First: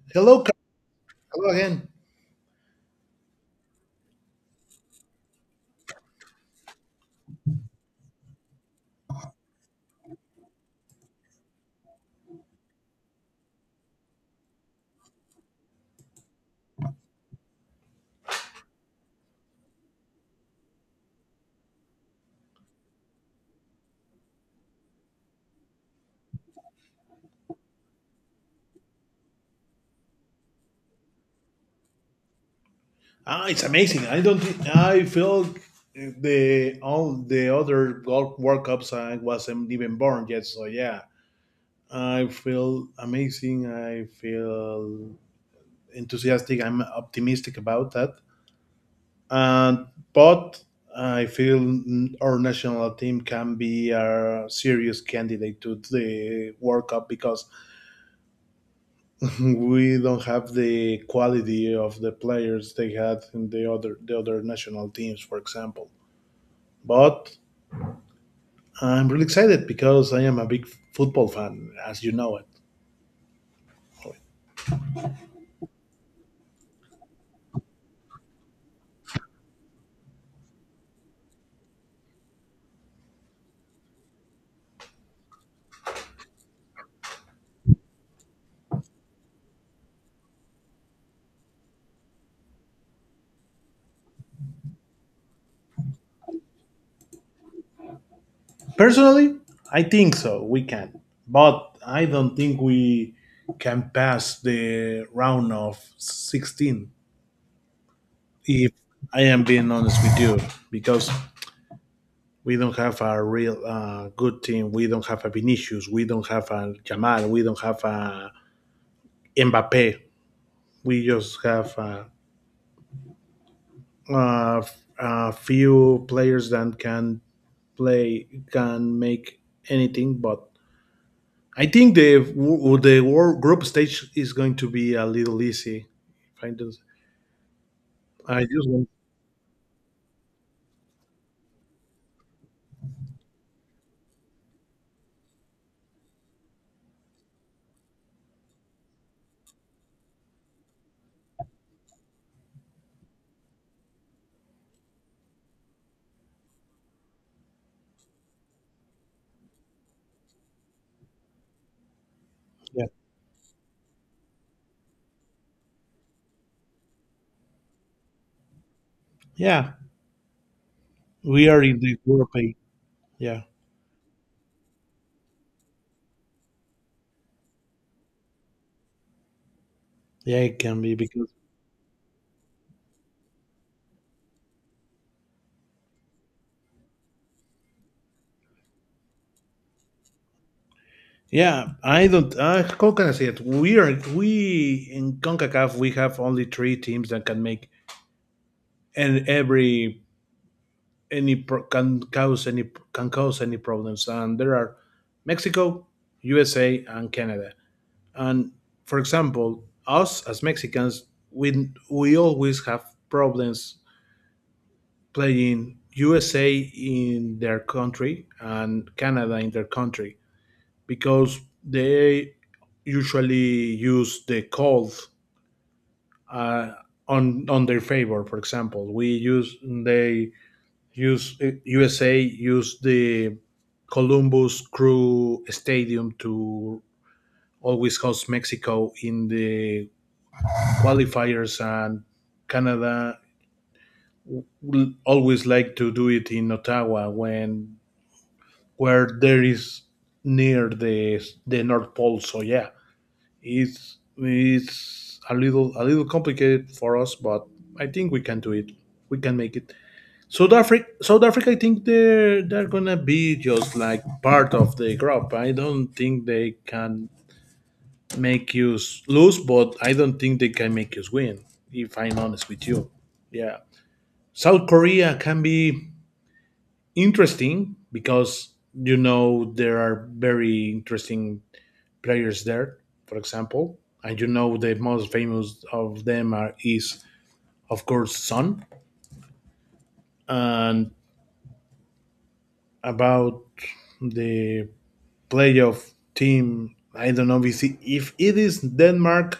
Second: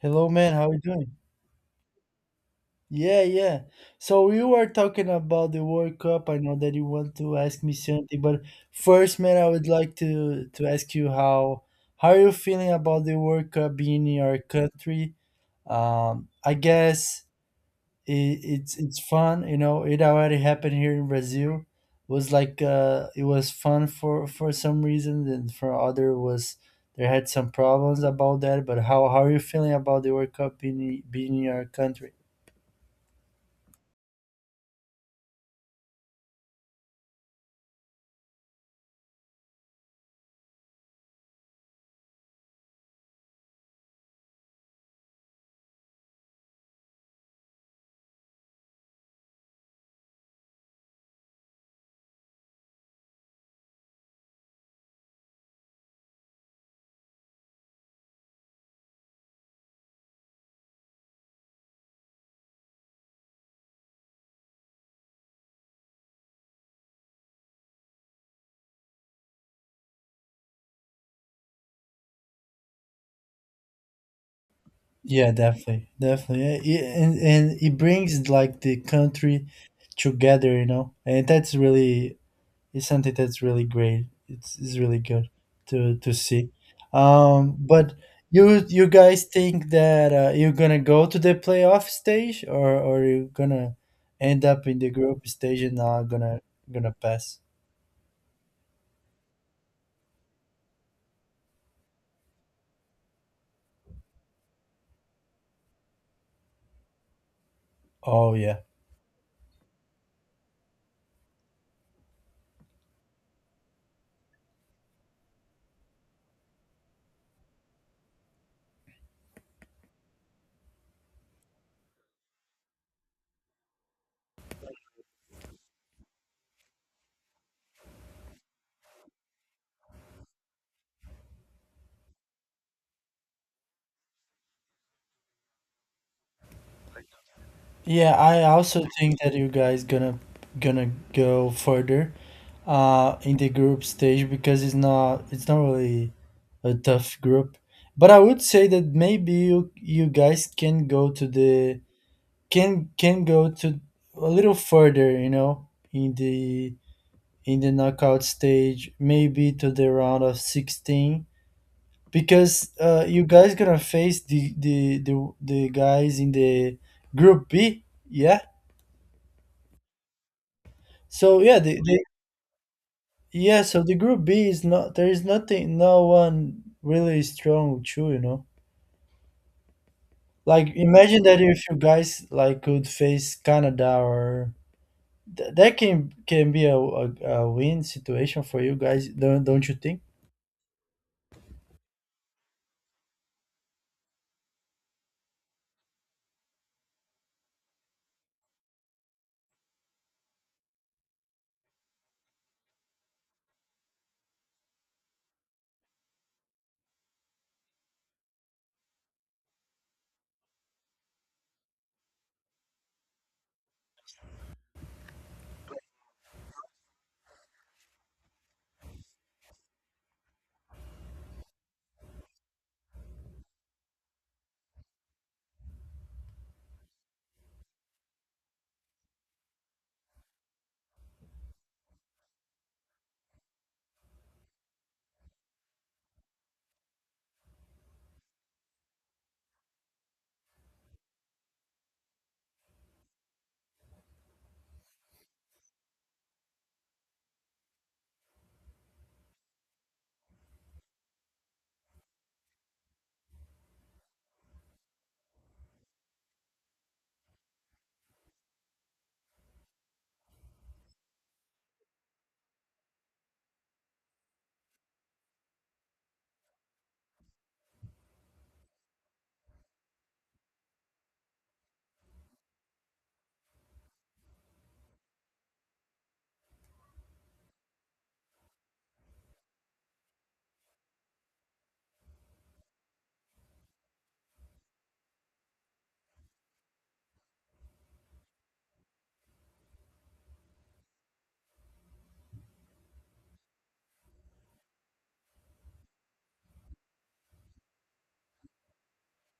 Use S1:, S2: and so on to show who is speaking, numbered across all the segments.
S1: Hello,
S2: Hello,
S1: man.
S2: Carl.
S1: How you doing?
S2: Hello again.
S1: Yeah, yeah. So you were talking about the World Cup. I know that you want to ask me something, but first, man, I would like to ask you how are you feeling about the World Cup being in your country? I guess it's fun. You know, it already happened here in Brazil. Was like it was fun for some reasons, and for other was there had some problems about that. But how are you feeling about the World Cup being in your country?
S2: Ah, it's amazing. I don't. Thi- I feel the all the other golf World Cups I wasn't even born yet. So yeah, I feel amazing. I feel enthusiastic. I'm optimistic about that. And but I feel our national team can be a serious candidate to the World Cup, because we don't have the quality of the players they had in the other national teams, for example. But I'm really excited because I am a big football fan, as you know it.
S1: Yeah, definitely, definitely. Eh, it, and it brings like the country together, you know, and that's really it's something that's really great. It's really good to see. But you guys think that you're gonna go to the playoff stage, or you're gonna end up in the group stage and not gonna pass?
S2: Personally, I think so. We can, but I don't think we can pass the round of 16.
S1: Oh yeah,
S2: If I am being honest with you, because we don't have a real good team. We don't have a Vinicius. We don't have a Jamal. We don't have a Mbappe. We just have uh, a few players that can play, can make anything. But I think the world group stage is going to be a little easy. If I just,
S1: yeah. I
S2: I just
S1: also
S2: want,
S1: think that you guys gonna go further in the group stage, because it's not really a tough group. But I would say that maybe you guys can go to the can go to a little further, you know, in the knockout stage, maybe to the round of 16, because
S2: yeah,
S1: you guys gonna face the guys in the group B. Yeah,
S2: yeah.
S1: so
S2: We are in the group A. Yeah,
S1: Yeah, so the group B is not there is nothing no one really strong too, you know.
S2: yeah, it
S1: Like
S2: can be
S1: imagine
S2: because
S1: that if you guys like could face Canada or that can be a win situation for you guys, don't you think?
S2: yeah, I don't. How can I say it? We in Concacaf. We have only three teams that can make, and every any can cause any, can cause any problems, and there are Mexico, USA, and Canada. And for example, us as Mexicans, we always have problems playing USA in their country and Canada in their country, because they usually use the cold, uh, on their favor. For example, we use they use USA used the Columbus Crew Stadium to always host Mexico in the qualifiers, and Canada will always like to do it in Ottawa, when where there is near the North Pole. So yeah, it's a little complicated for us, but I think we can do it. We can make it. South Africa, I think they're gonna be just like part of the group. I don't think they can make you lose, but I don't think they can make you win. If I'm honest with you, yeah. South Korea can be interesting, because you know there are very interesting players there. For example, and you know the most famous of them are is of course Son. And about the playoff team, I don't know if if it is Denmark.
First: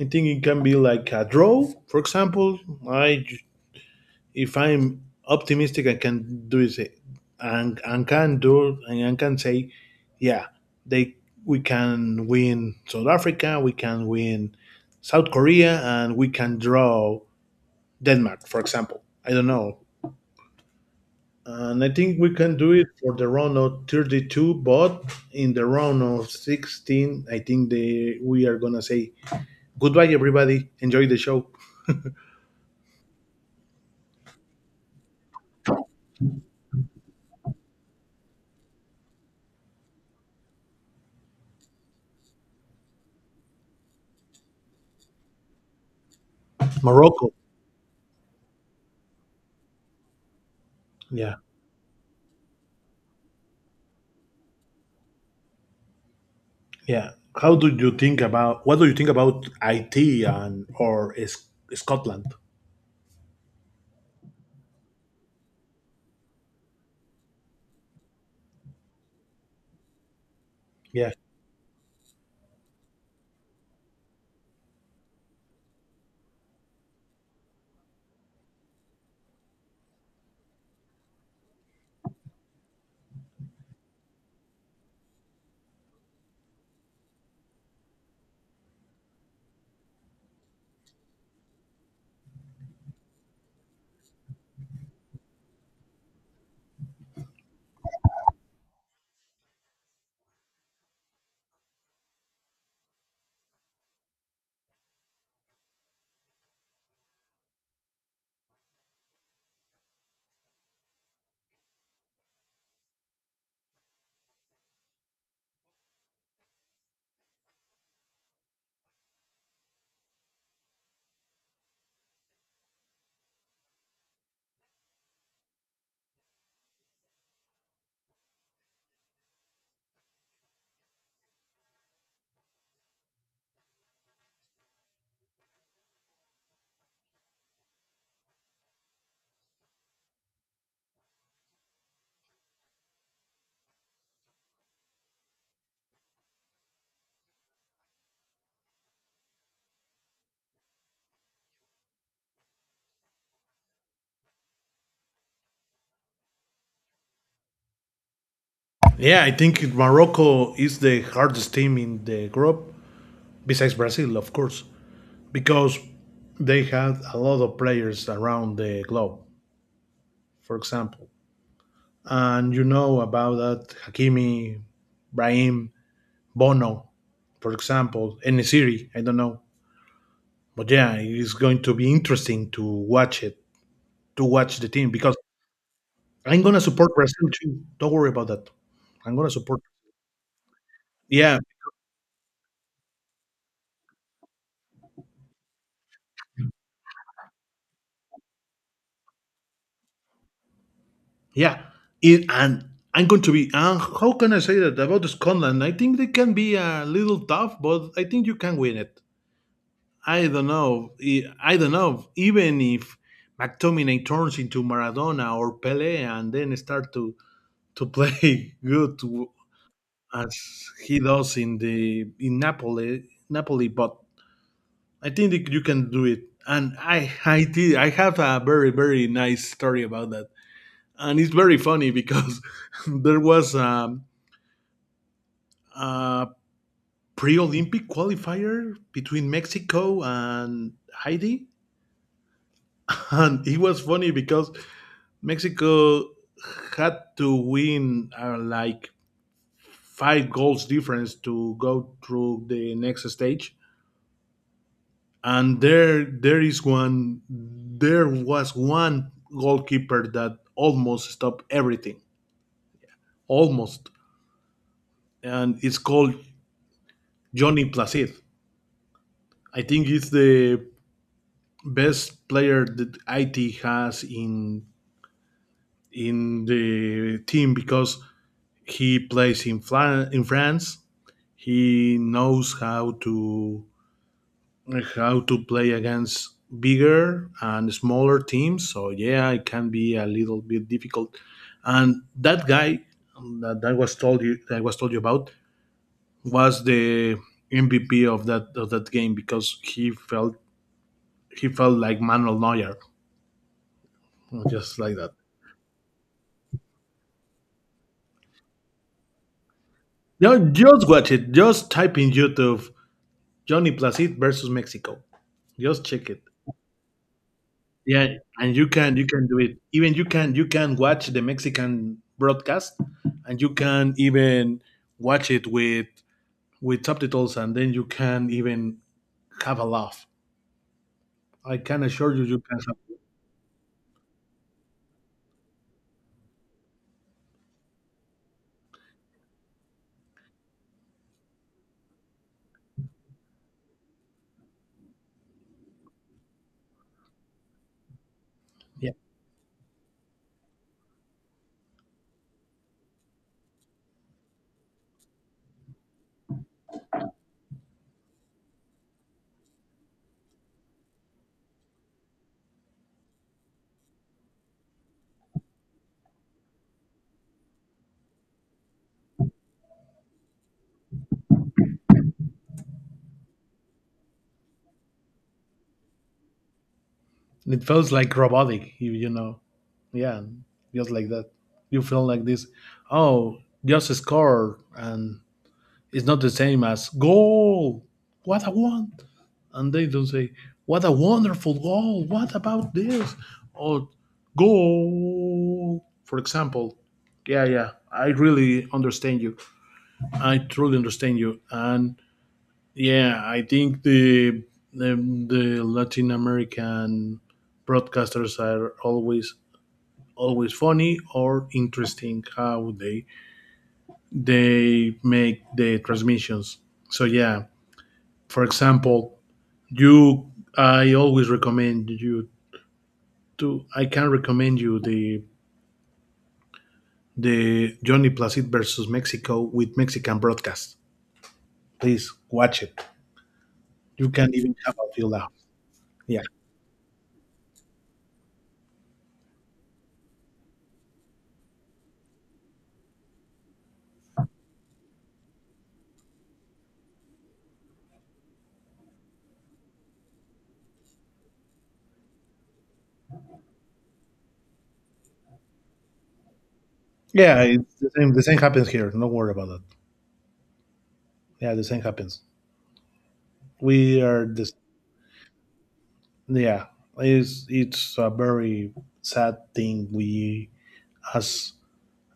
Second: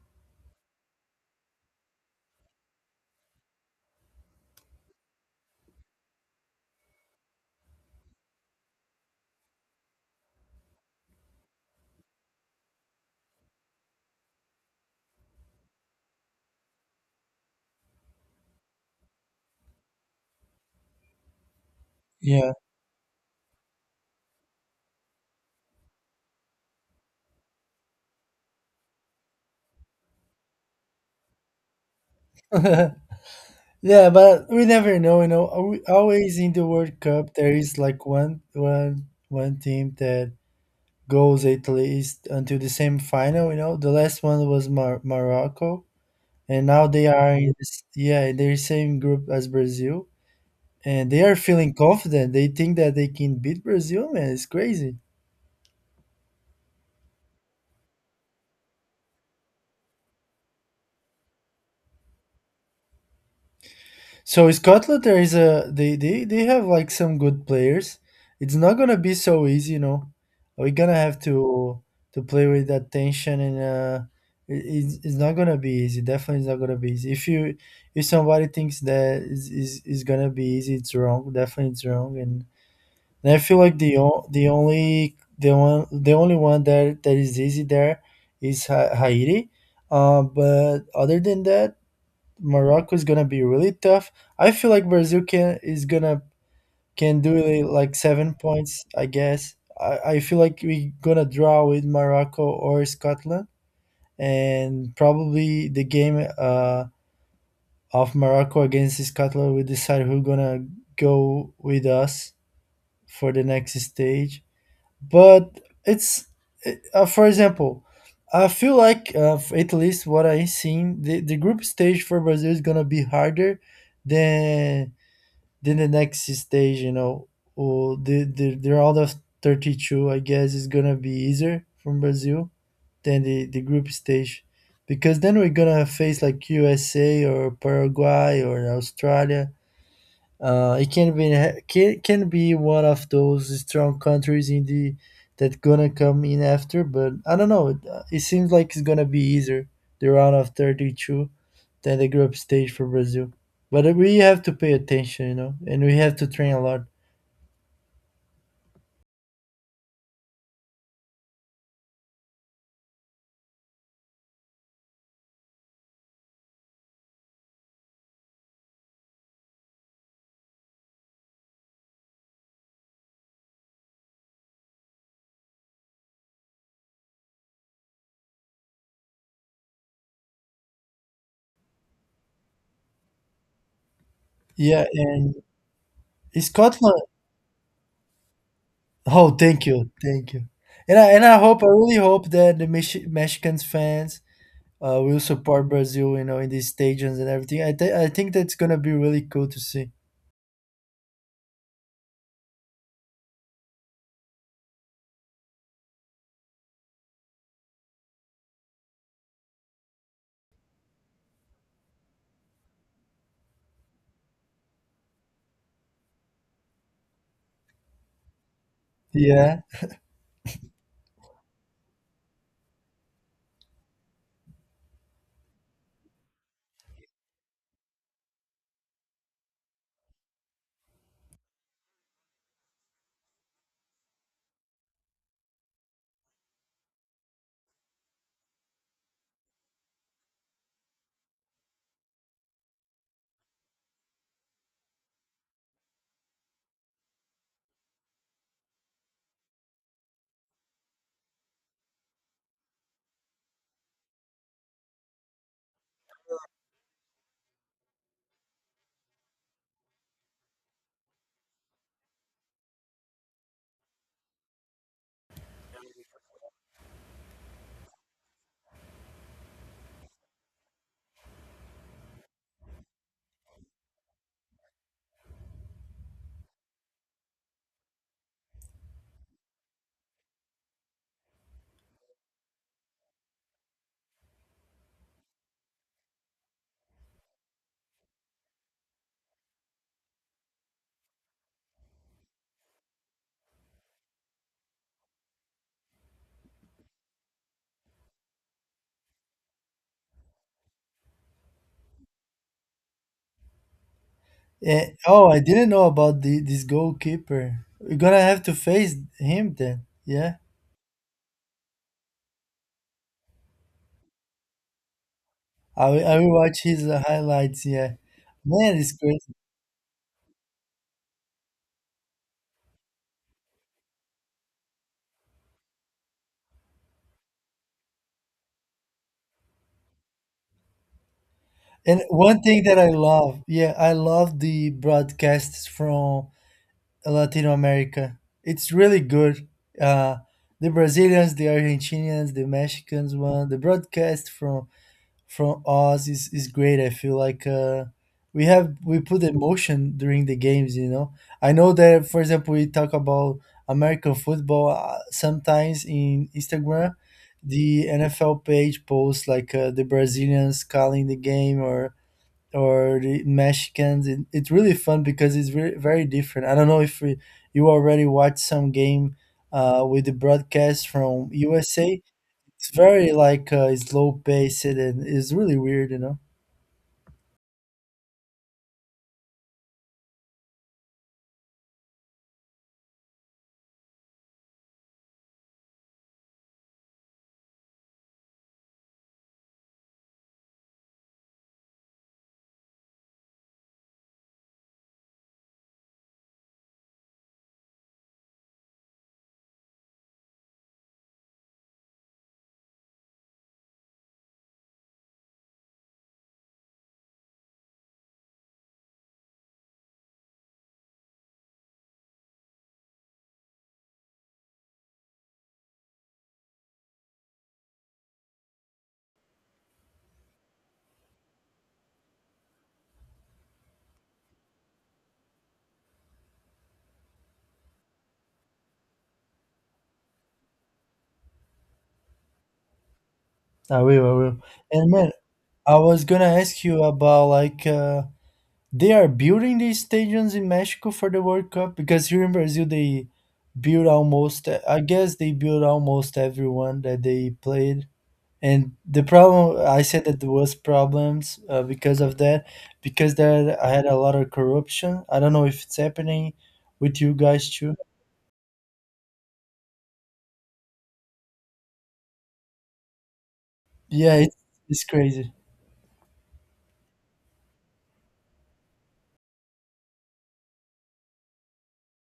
S2: I think it can be like a draw, for example. I If I'm optimistic, I can do it, and can do and I can say, yeah, they we can win South Africa, we can win South Korea, and we can draw Denmark, for example. I don't know. And I think we
S1: Yeah.
S2: can do it for the round of 32, but in the round of 16, I think we are going to say goodbye, everybody. Enjoy the show.
S1: Yeah, but we never know, you know. Always in the World Cup there is like one team that goes at least until the same final, you know. The last one was Morocco, and now they
S2: Morocco.
S1: are in this, yeah, they're same group as Brazil, and they are
S2: Yeah.
S1: feeling confident. They think that they can beat Brazil. Man, it's crazy.
S2: Yeah. How do you think about, what do you think about IT Scotland?
S1: So Scotland, there is a they have like some good players. It's not gonna be so easy, you know. We're gonna
S2: Yeah.
S1: have to play with that tension, and it's not gonna be easy. Definitely it's not gonna be easy. If you if somebody thinks that is gonna be easy, it's wrong. Definitely it's wrong. And I feel like the o- the only the one the only one that is easy there is Haiti. But other than that, Morocco is gonna be really tough. I feel like Brazil can is gonna can do it like 7 points, I guess. I feel like we gonna draw with Morocco or Scotland, and probably the game of Morocco against Scotland will decide who gonna go with us for the next stage. But it's for example, I feel like at least what I seen, the group stage for Brazil is gonna be harder than the next stage, you know, or the round of 32, I guess, is gonna be easier from Brazil than the group stage, because then we're gonna face like USA or Paraguay or Australia. Uh, it can be can be one of those strong countries in the that gonna come in after. But I don't know. It, it seems like it's gonna be easier the round of 32 than the group stage for Brazil. But we have to pay attention, you know, and we have to train a lot.
S2: Yeah, I think Morocco is the hardest team in the group, besides Brazil, of course, because they had a lot of players around the globe. For example, and you know about that Hakimi, Brahim, Bono, for example, any Siri, I don't know. But yeah, it's going to be interesting to watch it, to watch the
S1: Yeah,
S2: team. Because
S1: and
S2: I'm gonna support
S1: Scotland.
S2: Brazil too. Don't worry about that. I'm
S1: Oh,
S2: gonna support.
S1: thank you, thank you. And I
S2: Yeah,
S1: hope, I really hope, that the Mexicans fans will support Brazil, you know, in these stadiums and everything. I think that's gonna be really cool to see.
S2: yeah. It, and I'm going to be. And How can I say that about Scotland? I think they can be a little tough, but I think you can win it. I don't know. I don't know. Even if McTominay turns into Maradona or Pele and then start to play good, to,
S1: Yeah.
S2: as he does in the in Napoli, Napoli. But I think that you can do it. And I I did. I have a very very nice story about that, and it's very funny. Because there was a pre-Olympic qualifier between Mexico and Haiti, and it was funny because Mexico had to win like five goals difference to go through the next stage. And there is one. There was one goalkeeper that almost stopped everything, almost, and it's called Johnny Placid. I think it's the best player that IT has in the team, because he plays in France. He knows how to play against bigger and smaller teams. So yeah, it can be a little bit difficult. And that guy that, that was told you that I was told you about, was the MVP of that game, because he felt, he felt like Manuel Neuer, just
S1: Eh,
S2: like that.
S1: oh, I didn't know about the this goalkeeper. We're gonna have to face him then. Yeah.
S2: No, just watch it. Just type in YouTube, Johnny Placid versus Mexico. Just check
S1: I
S2: it.
S1: will watch his highlights. Yeah.
S2: Yeah, and you
S1: Man, it's
S2: can
S1: crazy.
S2: do it. Even You can watch the Mexican broadcast, and you can even watch it with subtitles, and then you can even have a laugh. I can
S1: And
S2: assure you, you
S1: one
S2: can
S1: thing that I
S2: have.
S1: love, yeah, I love the broadcasts from Latino America. It's really good. Uh, the Brazilians, the Argentinians, the Mexicans one, the broadcast from Oz is great. I feel like we have
S2: Yeah,
S1: we put emotion during the games. You know, I know that, for example, we talk about American football sometimes in Instagram. The NFL page posts like the Brazilians calling the game or the Mexicans. It's really fun, because it's very very different. I don't know if we, you already watched some game with the broadcast from USA. It's very like slow paced, and it's really weird, you know.
S2: it feels like robotic. You know, yeah, just like that. You feel like this. Oh, just score, and it's not the same as goal. What I want. And they don't say, "What a wonderful goal! What about this?" Or goal, for example. Yeah, yeah, I really understand you. I truly understand you, and yeah, I think the, the Latin American broadcasters are always funny or interesting how they make the transmissions. So yeah, for example, you I always recommend you to I can recommend you the Johnny Placid versus Mexico with Mexican broadcast. Please watch it. You
S1: I
S2: can
S1: will.
S2: even have
S1: And
S2: a
S1: man,
S2: feel out.
S1: I was
S2: Yeah,
S1: gonna ask you about like they are building these stadiums in Mexico for the World Cup, because here in Brazil they built almost. I guess they built almost everyone that they played. And the problem, I said that there was problems because of that, because there I had a lot of corruption. I don't know if it's happening with you
S2: yeah.
S1: guys too.
S2: It's the same. The same happens here. Don't worry about that. Yeah, the same happens. We
S1: Yeah,
S2: are
S1: it's,
S2: this.
S1: it's crazy.
S2: Yeah, it's a very sad thing. We as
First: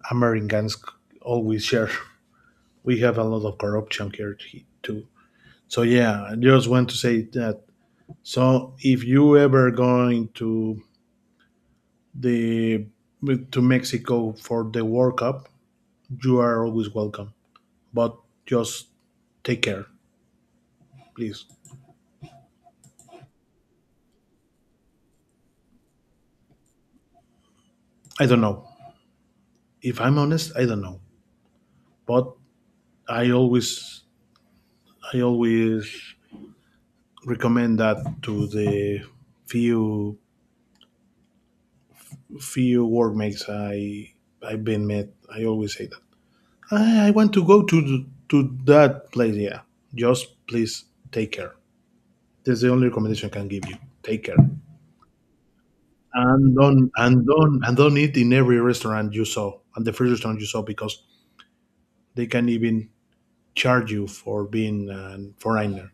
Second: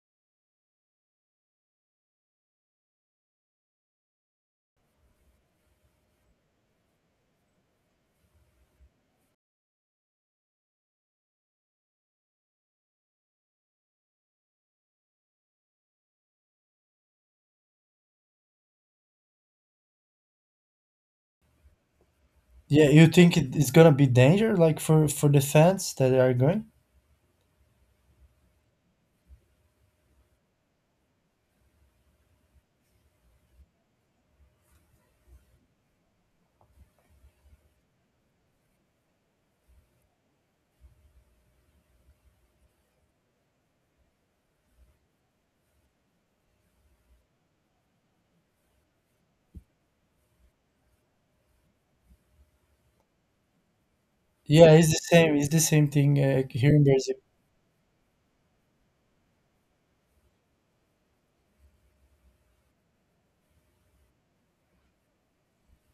S2: Americans always share. We have a lot of corruption here too. So yeah, I just want to say that. So if you ever going to the to Mexico for the World Cup, you are always welcome. But just take care, please.
S1: Yeah, you think it's gonna be danger, like for the fans that are going?
S2: I don't know. If I'm honest, I don't know. But I always I always recommend that to the few few workmates I've been met. I always say that. I want to go to that place, yeah. Just please take care. That's the only recommendation I can give you. Take care.
S1: Yeah, it's the same. It's the same thing
S2: and
S1: here in
S2: don't
S1: Brazil.
S2: and don't and don't eat in every restaurant you saw and the first restaurant you saw, because they can even charge you for being a foreigner.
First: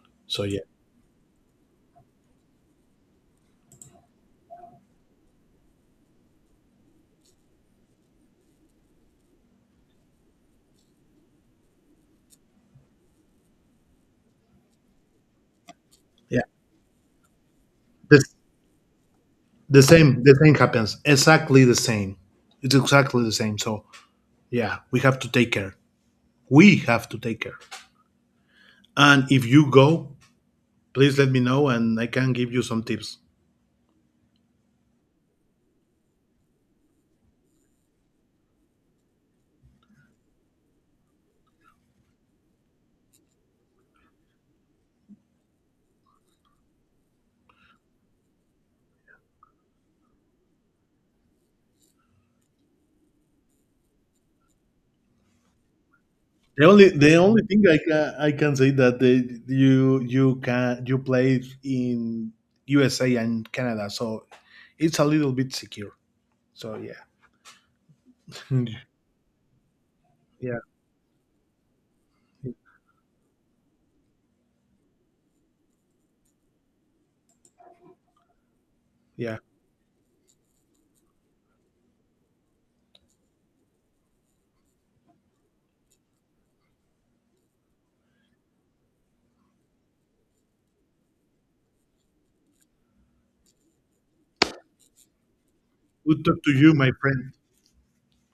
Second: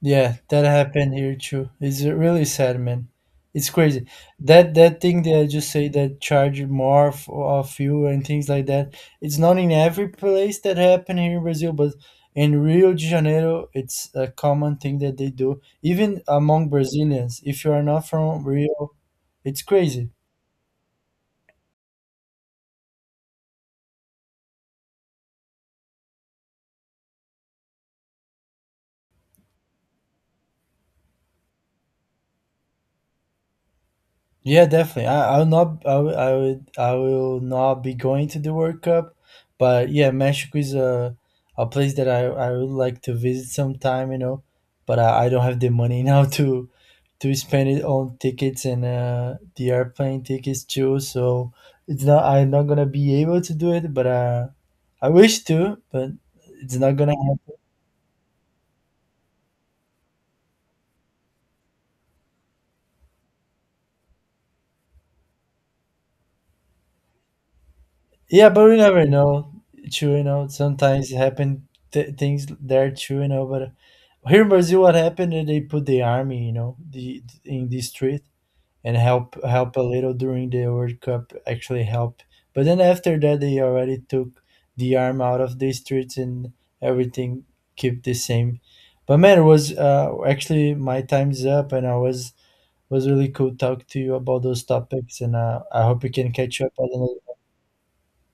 S1: Yeah,
S2: So yeah,
S1: that happened here too. It's really sad, man. It's crazy. That thing that I just say that charge more of you and things like that. It's not in every place that happen here in Brazil, but in Rio de Janeiro, it's a common thing that they do, even
S2: yeah,
S1: among Brazilians. If you are not
S2: the,
S1: from Rio, it's crazy.
S2: the same happens, exactly the same. It's exactly the same. So yeah, we have to take care. we have to take care and if you go, please let me know, and I can give you some tips.
S1: Yeah, definitely. I, I'll not. I, will- I would. I will not be going to the World Cup, but yeah, Mexico is a place that I would like to visit sometime, you know. But I don't have the money now to spend it on tickets and the airplane tickets too. So it's not. I'm not gonna be able to do it, but I wish to. But it's not gonna
S2: The only thing I can say that you you can you played in USA and Canada, so it's a little bit secure. So yeah,
S1: Yeah,
S2: Mm,
S1: but we never know. True, you know,
S2: yeah,
S1: sometimes it happen things there too, you know. But here in Brazil, what happened? Is They put the army, you know, the in the street, and
S2: yeah.
S1: help a little during the World Cup. Actually help, but then after that, they already took the arm out of the streets, and everything keep the same. But man, it was actually my time's up, and I was really cool talk to you about those topics, and I hope we
S2: Good
S1: can
S2: talk to
S1: catch up.
S2: you,
S1: I
S2: my
S1: don't know.
S2: friend.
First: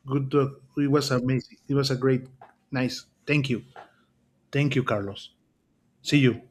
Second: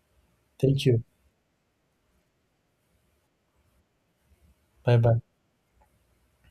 S2: Good talk.
S1: Thank
S2: It
S1: you.
S2: was amazing. It was a great, nice. Thank you,
S1: Bye bye.
S2: Carlos. See you.